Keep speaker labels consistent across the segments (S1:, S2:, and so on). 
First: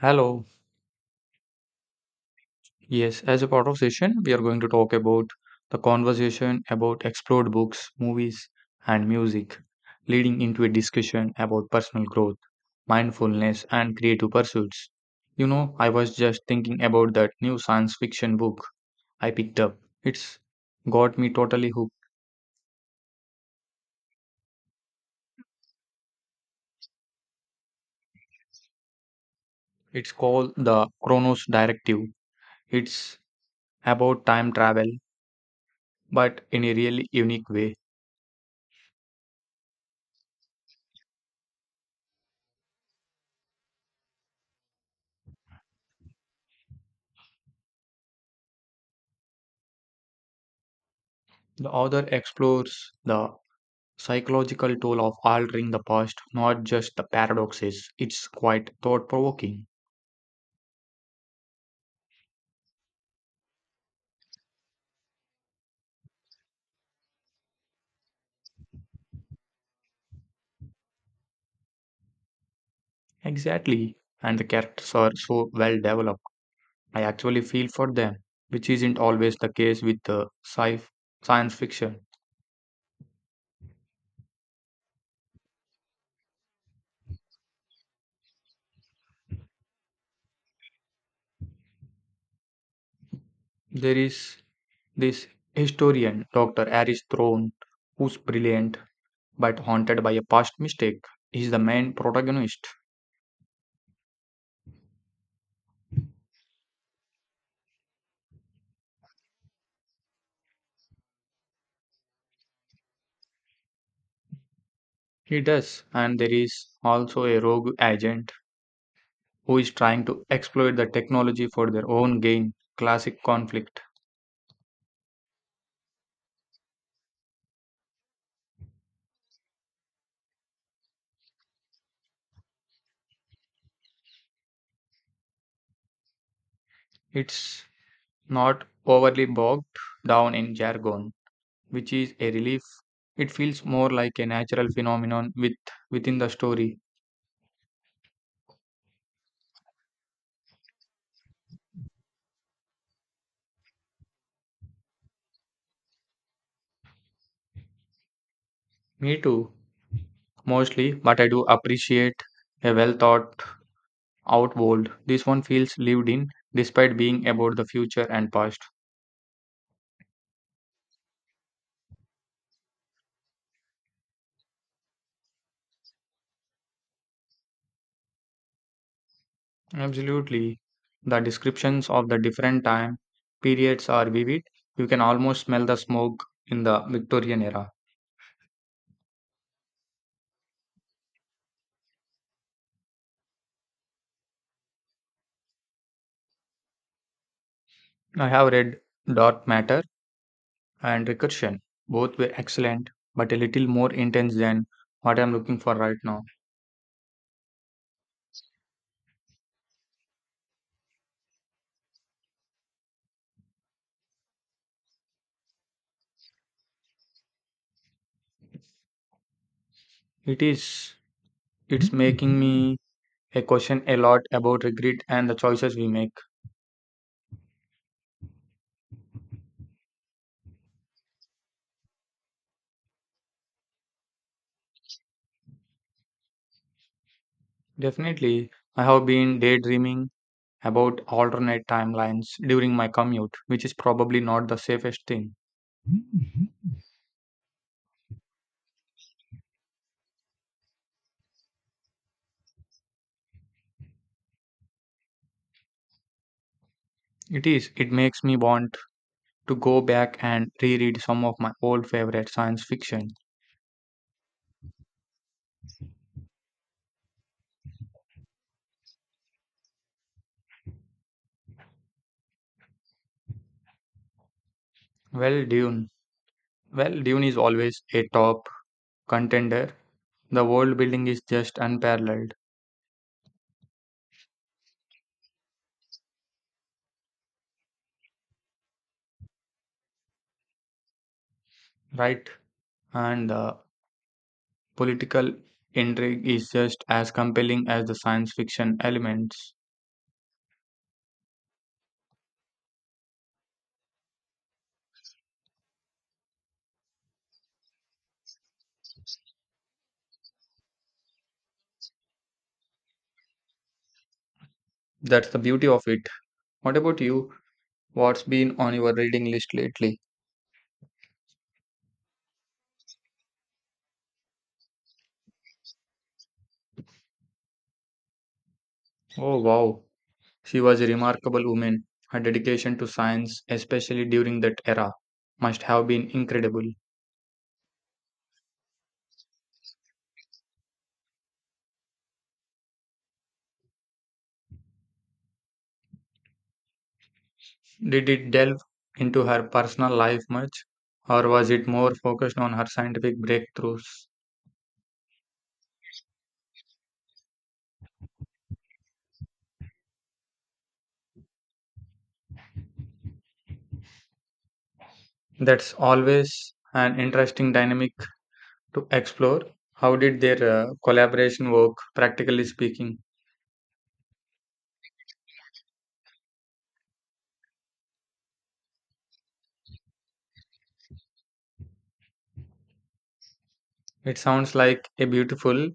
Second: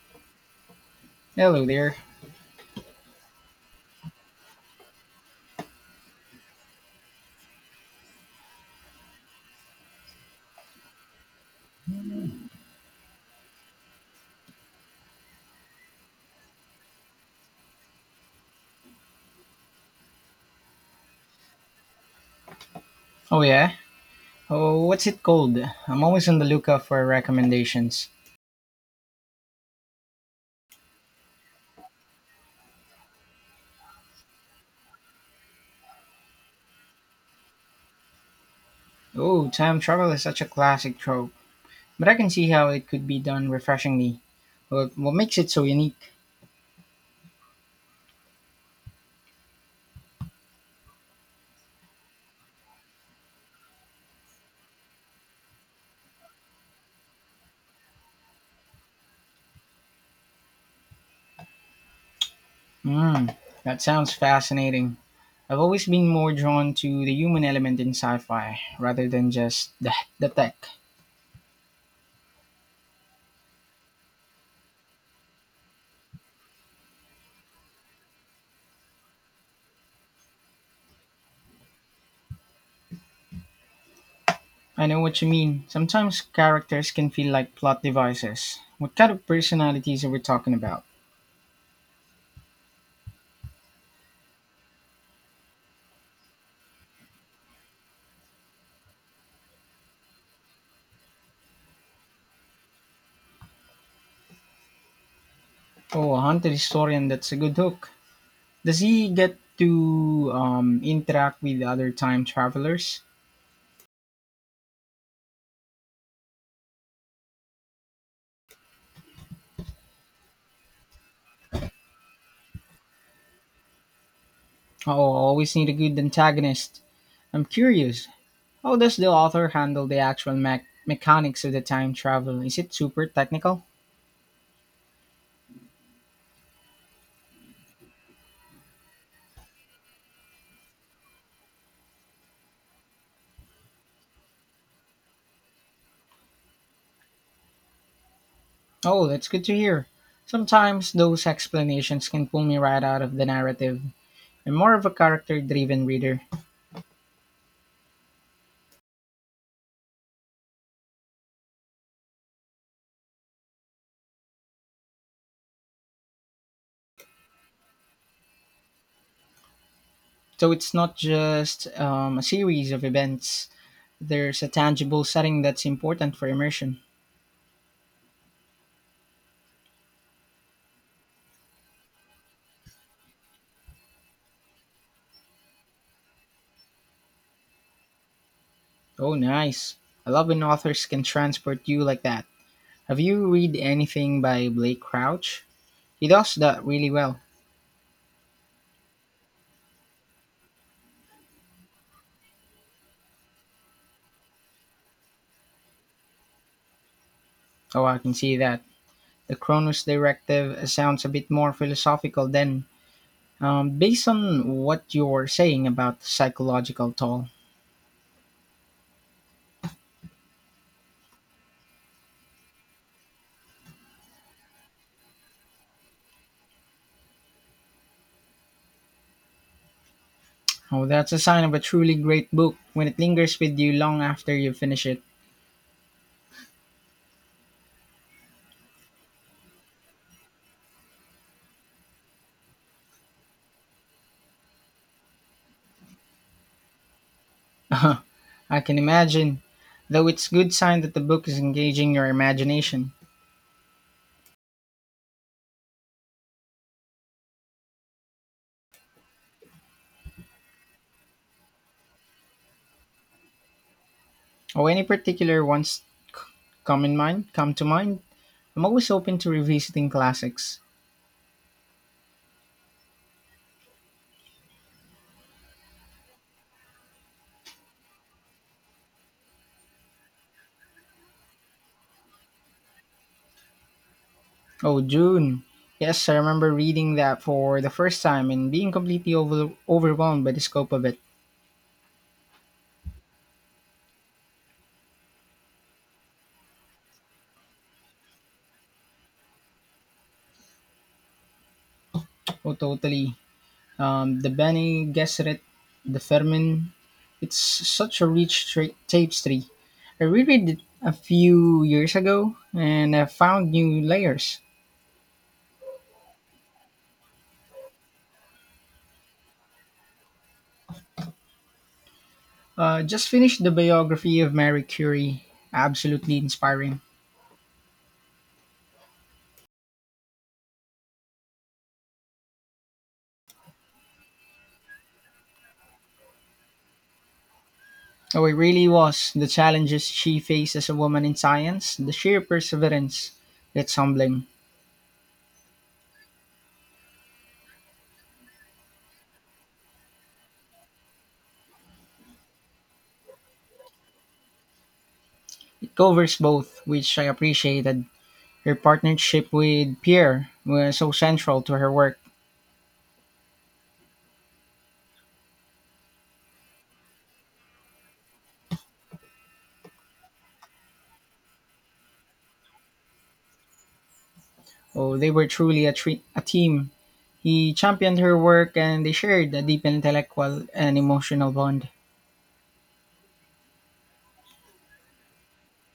S1: Hello.
S2: Hello there.
S1: Yes, as a part of session, we are going to talk about the conversation about explored books, movies, and music, leading into a discussion about personal growth, mindfulness, and creative pursuits. You know, I was just thinking about that new science fiction book I picked up. It's got me totally hooked.
S2: Oh, yeah? Oh, what's it called? I'm always on the lookout for recommendations.
S1: It's called The Chronos Directive. It's about time travel, but in a really unique way.
S2: Oh, time travel is such a classic trope, but I can see how it could be done refreshingly. What makes it so unique?
S1: The author explores the psychological tool of altering the past, not just the paradoxes. It's quite thought provoking.
S2: Hmm, that sounds fascinating. I've always been more drawn to the human element in sci fi rather than just the tech.
S1: Exactly. And the characters are so well developed. I actually feel for them, which isn't always the case with the science fiction.
S2: I know what you mean. Sometimes characters can feel like plot devices. What kind of personalities are we talking about?
S1: There is this historian, Dr. Aris Throne, who's brilliant but haunted by a past mistake. He's the main protagonist.
S2: Oh, a haunted historian, that's a good hook. Does he get to interact with other time travelers?
S1: He does, and there is also a rogue agent who is trying to exploit the technology for their own gain. Classic conflict.
S2: Oh, always need a good antagonist. I'm curious, how does the author handle the actual mechanics of the time travel? Is it super technical?
S1: It's not overly bogged down in jargon, which is a relief. It feels more like a natural phenomenon within the story.
S2: Oh, that's good to hear. Sometimes those explanations can pull me right out of the narrative. I'm more of a character driven reader.
S1: Me too, mostly, but I do appreciate a well thought out world. This one feels lived in despite being about the future and past.
S2: So it's not just a series of events, there's a tangible setting that's important for immersion.
S1: Absolutely. The descriptions of the different time periods are vivid. You can almost smell the smoke in the Victorian era.
S2: Oh, nice. I love when authors can transport you like that. Have you read anything by Blake Crouch? He does that really well.
S1: I have read Dark Matter and Recursion. Both were excellent, but a little more intense than what I'm looking for right now.
S2: Oh, I can see that. The Cronus Directive sounds a bit more philosophical than, based on what you're saying about the psychological toll.
S1: It is, it's making me a question a lot about regret and the choices we make.
S2: Oh, that's a sign of a truly great book when it lingers with you long after you finish it.
S1: Definitely, I have been daydreaming about alternate timelines during my commute, which is probably not the safest thing.
S2: I can imagine, though it's good sign that the book is engaging your imagination.
S1: It is. It makes me want to go back and reread some of my old favorite science fiction.
S2: Oh, any particular ones come in mind? Come to mind? I'm always open to revisiting classics.
S1: Well, Dune. Well, Dune is always a top contender. The world building is just unparalleled,
S2: Oh, June! Yes, I remember reading that for the first time and being completely overwhelmed by the scope of it.
S1: right? And the political intrigue is just as compelling as the science fiction elements.
S2: Oh, totally. The Bene Gesserit, the Fermin. It's such a rich tapestry. I reread it a few years ago and I found new layers.
S1: That's the beauty of it. What about you? What's been on your reading list lately?
S2: Just finished the biography of Mary Curie. Absolutely inspiring.
S1: Oh, wow. She was a remarkable woman. Her dedication to science, especially during that era, must have been incredible.
S2: Oh, it really was. The challenges she faced as a woman in science, the sheer perseverance. It's humbling.
S1: Did it delve into her personal life much, or was it more focused on her scientific breakthroughs?
S2: It covers both, which I appreciated. Her partnership with Pierre was so central to her work.
S1: That's always an interesting dynamic to explore. How did their collaboration work, practically speaking?
S2: Oh, they were truly a team. He championed her work and they shared a deep intellectual and emotional bond.
S1: It sounds like a beautiful,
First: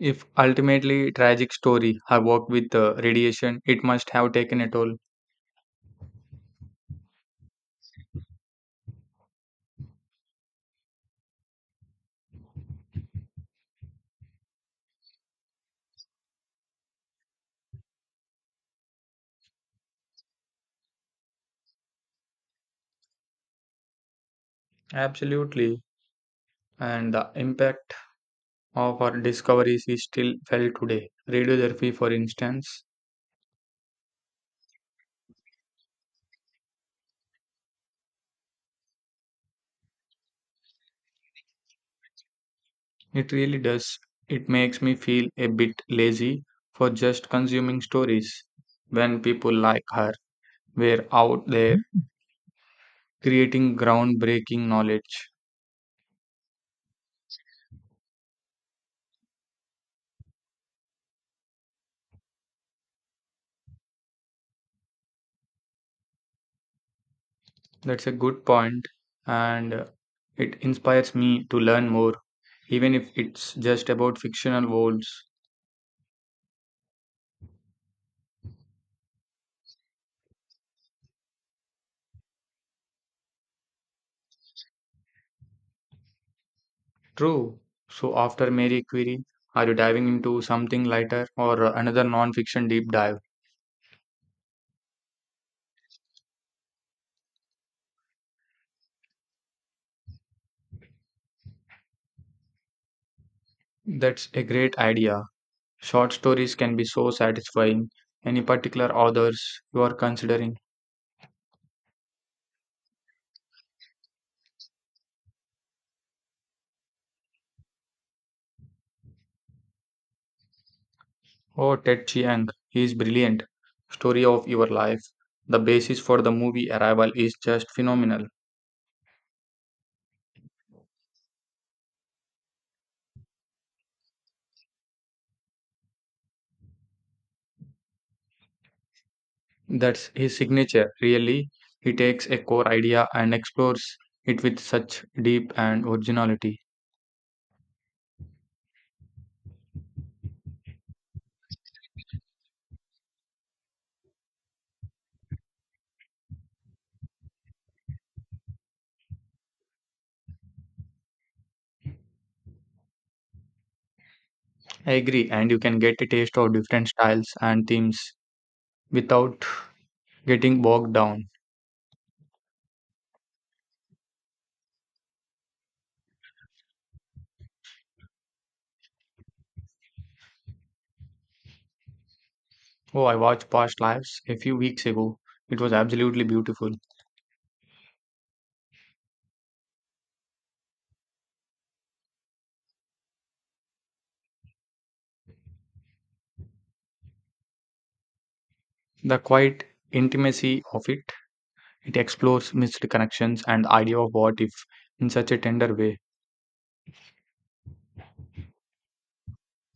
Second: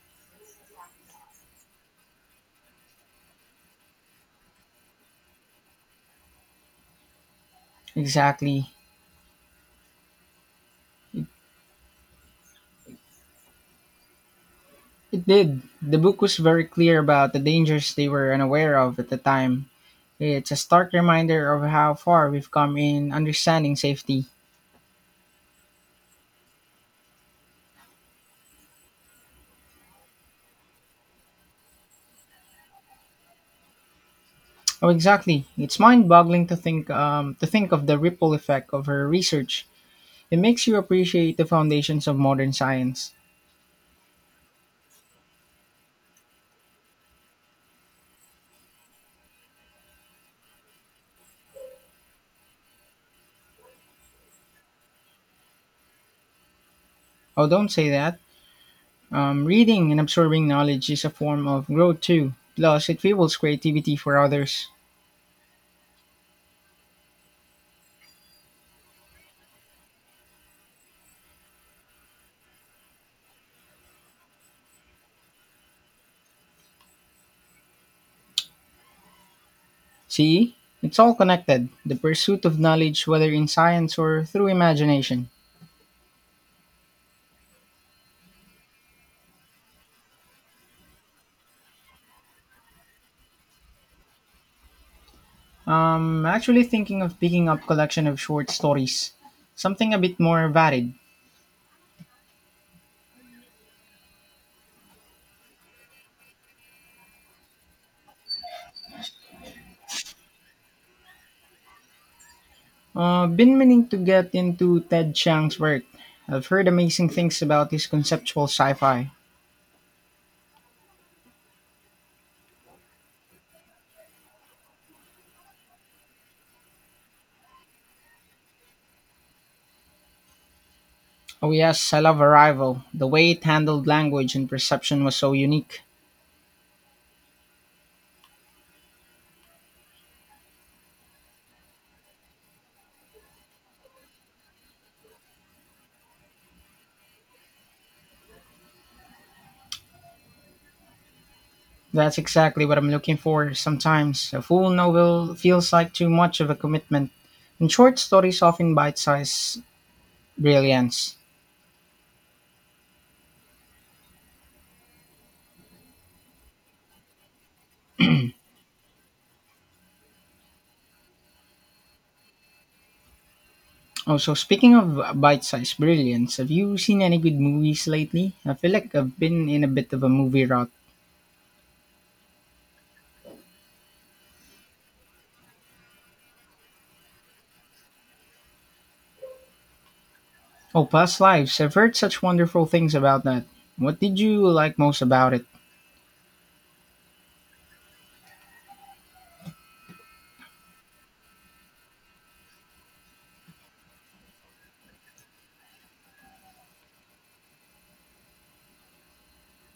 S1: if ultimately tragic story. Her work with radiation, it must have taken a toll.
S2: Exactly. It did. The book was very clear about the dangers they were unaware of at the time. It's a stark reminder of how far we've come in understanding safety.
S1: Absolutely. And the impact of our discoveries we still felt today. Radiotherapy, for instance,
S2: Oh, exactly. It's mind-boggling to think of the ripple effect of her research. It makes you appreciate the foundations of modern science.
S1: it really does. It makes me feel a bit lazy for just consuming stories. When people like her were out there creating groundbreaking knowledge.
S2: Oh, don't say that. Reading and absorbing knowledge is a form of growth too. Plus, it fuels creativity for others.
S1: That's a good point, and it inspires me to learn more, even if it's just about fictional worlds.
S2: See, it's all connected. The pursuit of knowledge, whether in science or through imagination.
S1: True. So, after Mary Curie, are you diving into something lighter or another non fiction deep dive?
S2: I'm actually thinking of picking up collection of short stories, something a bit more varied.
S1: That's a great idea. Short stories can be so satisfying. Any particular authors you are considering?
S2: Been meaning to get into Ted Chiang's work. I've heard amazing things about his conceptual sci-fi.
S1: Oh, Ted Chiang, he is brilliant. Story of your life. The basis for the movie Arrival is just phenomenal.
S2: Oh yes, I love Arrival. The way it handled language and perception was so unique.
S1: That's his signature, really. He takes a core idea and explores it with such deep and originality.
S2: That's exactly what I'm looking for sometimes. A full novel feels like too much of a commitment, and short stories often bite-sized brilliance.
S1: I agree, and you can get a taste of different styles and themes without getting bogged down.
S2: Also, speaking of bite-sized brilliance, have you seen any good movies lately? I feel like I've been in a bit of a movie rut.
S1: Oh, I watched Past Lives a few weeks ago. It was absolutely beautiful.
S2: Oh, past lives. I've heard such wonderful things about that. What did you like most about it?
S1: The quiet intimacy of it, it explores missed connections and the idea of what if in such a tender way.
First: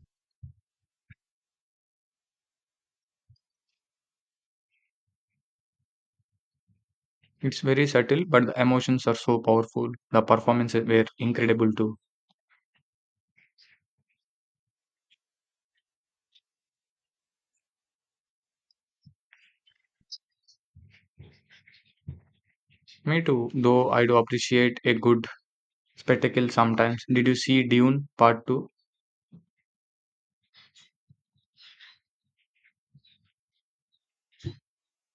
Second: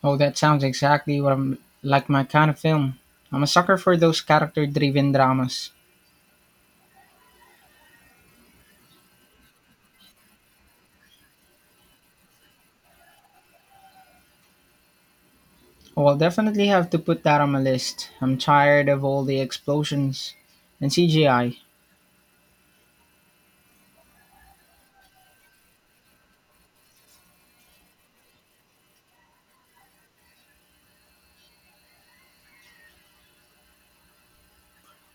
S2: Oh, that sounds exactly what I'm like my kind of film. I'm a sucker for those character driven dramas.
S1: It's very subtle, but the emotions are so powerful. The performances were incredible too.
S2: Oh, I'll definitely have to put that on my list. I'm tired of all the explosions and CGI. I
S1: Me too, though I do appreciate a good spectacle sometimes. Did you see Dune Part 2?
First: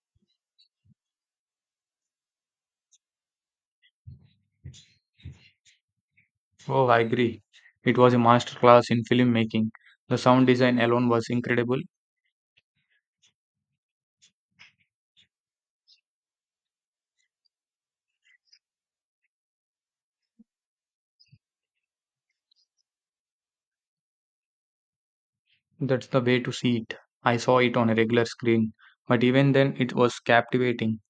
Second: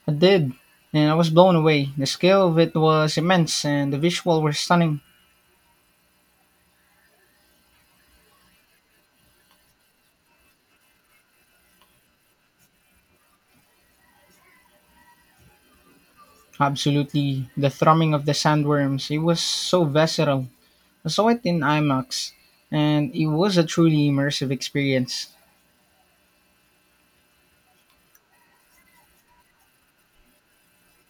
S2: I did, and I was blown away. The scale of it was immense, and the visual were stunning.
S1: Oh, I agree. It was a masterclass in filmmaking. The sound design alone was incredible.
S2: Absolutely, the thrumming of the sandworms, it was so visceral. So I saw it in IMAX, and it was a truly immersive experience.
S1: That's the way to see it. I saw it on a regular screen, but even then it was captivating.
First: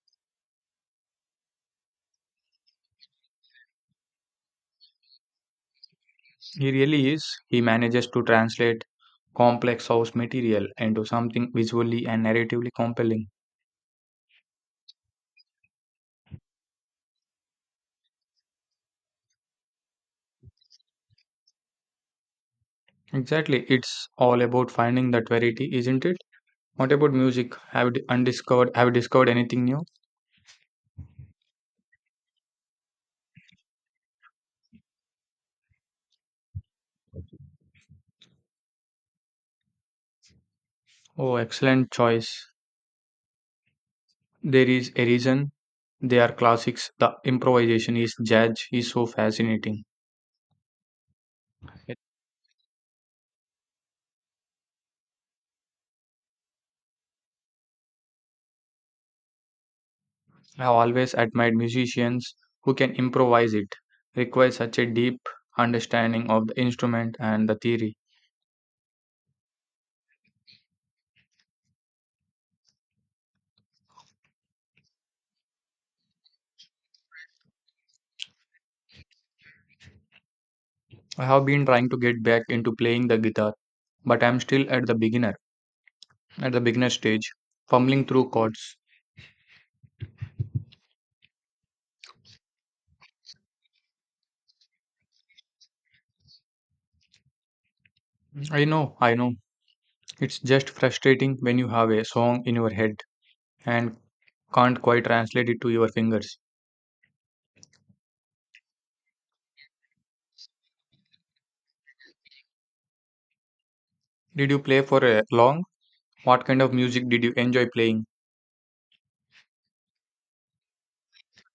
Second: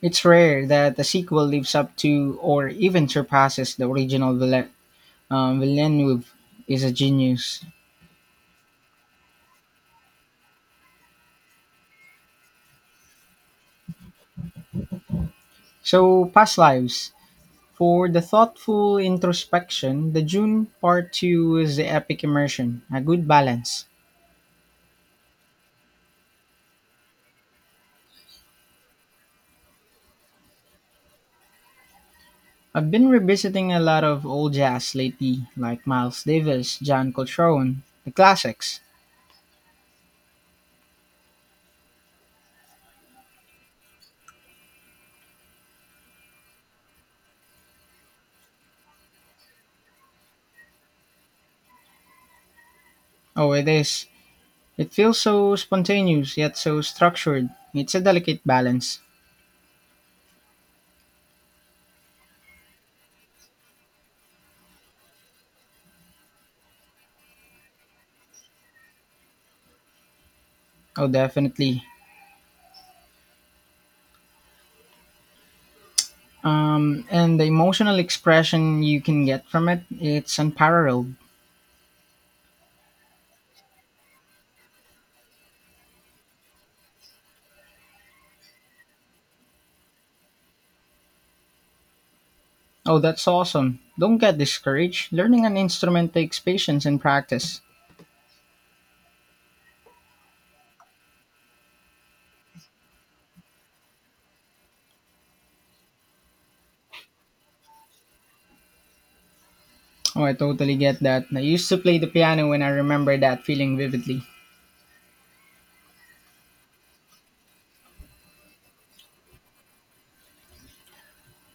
S2: It's rare that a sequel lives up to or even surpasses the original. Villeneuve
S1: He
S2: is a
S1: really is. He
S2: genius.
S1: manages to translate complex source material into something visually and narratively compelling.
S2: So, past lives. For the thoughtful introspection, the June Part 2 is the epic immersion, a good
S1: Exactly,
S2: balance.
S1: it's all about finding that variety, isn't it? What about music? Have you discovered anything new?
S2: I've been revisiting a lot of old jazz lately, like Miles Davis, John Coltrane, the classics.
S1: Oh, excellent choice. There is a reason they are classics. The improvisation is jazz is so fascinating.
S2: Oh, it is. It feels so spontaneous yet so structured. It's a delicate balance.
S1: I have always admired musicians who can improvise it, requires such a deep understanding of the instrument and the theory.
S2: Oh, definitely. And the emotional expression you can get from it, it's unparalleled.
S1: I have been trying to get back into playing the guitar, but I'm still at the beginner stage, fumbling through chords.
S2: Oh, that's awesome. Don't get discouraged. Learning an instrument takes patience and practice.
S1: I know. It's just frustrating when you have a song in your head and can't quite translate it to your fingers.
S2: Oh, I totally get that. I used to play the piano and I remember that feeling vividly.
S1: Did you play for a long? What kind of music did you enjoy playing?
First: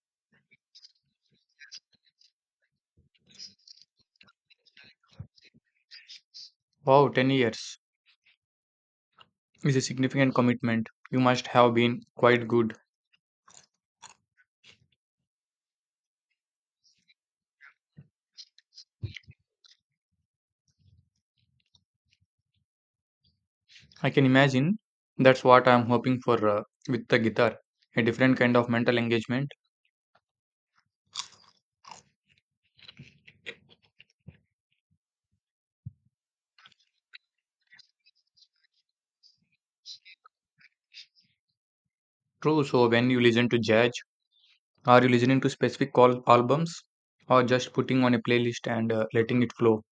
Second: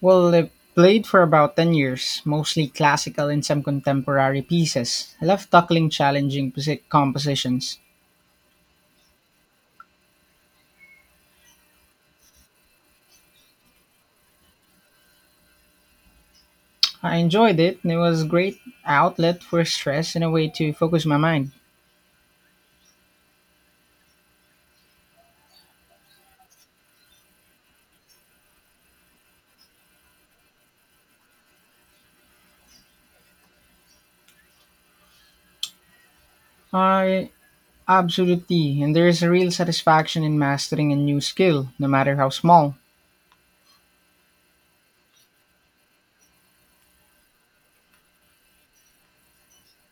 S2: Well, I played for about 10 years, mostly classical and some contemporary pieces. I love tackling challenging
S1: Wow, 10 years
S2: compositions.
S1: is a significant commitment. You must have been quite good.
S2: I enjoyed it. And it was a great outlet for stress and a way to focus my mind.
S1: I can imagine that's what I'm hoping for with the guitar a different kind of mental engagement.
S2: I absolutely, and there is a real satisfaction in mastering a new skill, no matter how
S1: True,
S2: small.
S1: so when you listen to jazz, are you listening to specific call albums or just putting on a playlist and letting it flow?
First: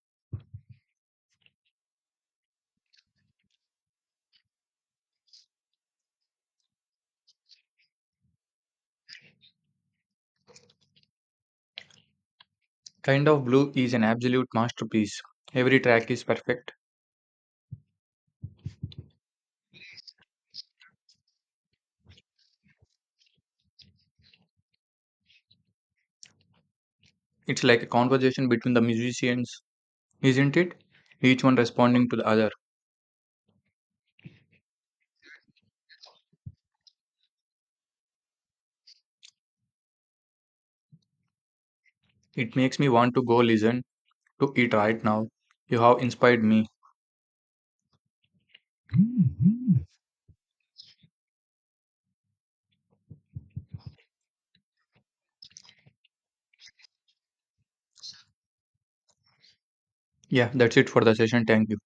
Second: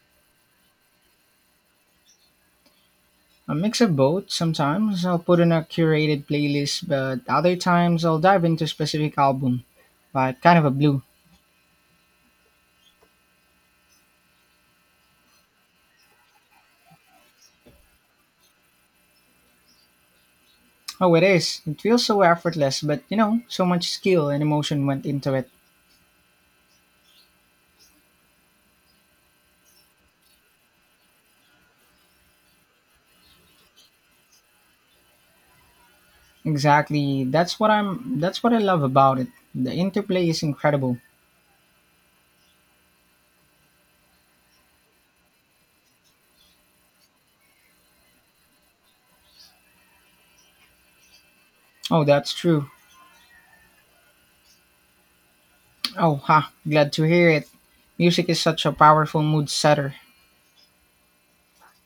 S2: A mix of both. Sometimes I'll put in a curated playlist, but other times I'll dive into a specific album, like kind of a blue.
S1: Kind of Blue is an absolute masterpiece. Every track is perfect.
S2: Oh, it is. It feels so effortless, but you know, so much skill and emotion went into it.
S1: It's like a conversation between the musicians, isn't it? Each one responding to the other.
S2: Exactly. That's what I love about it. The interplay is incredible.
S1: It makes me want to go listen to it right now. You have inspired me.
S2: Oh, that's true. Oh, ha. Glad to hear it. Music is such a powerful mood setter.
S1: Yeah, that's it for the session. Thank you.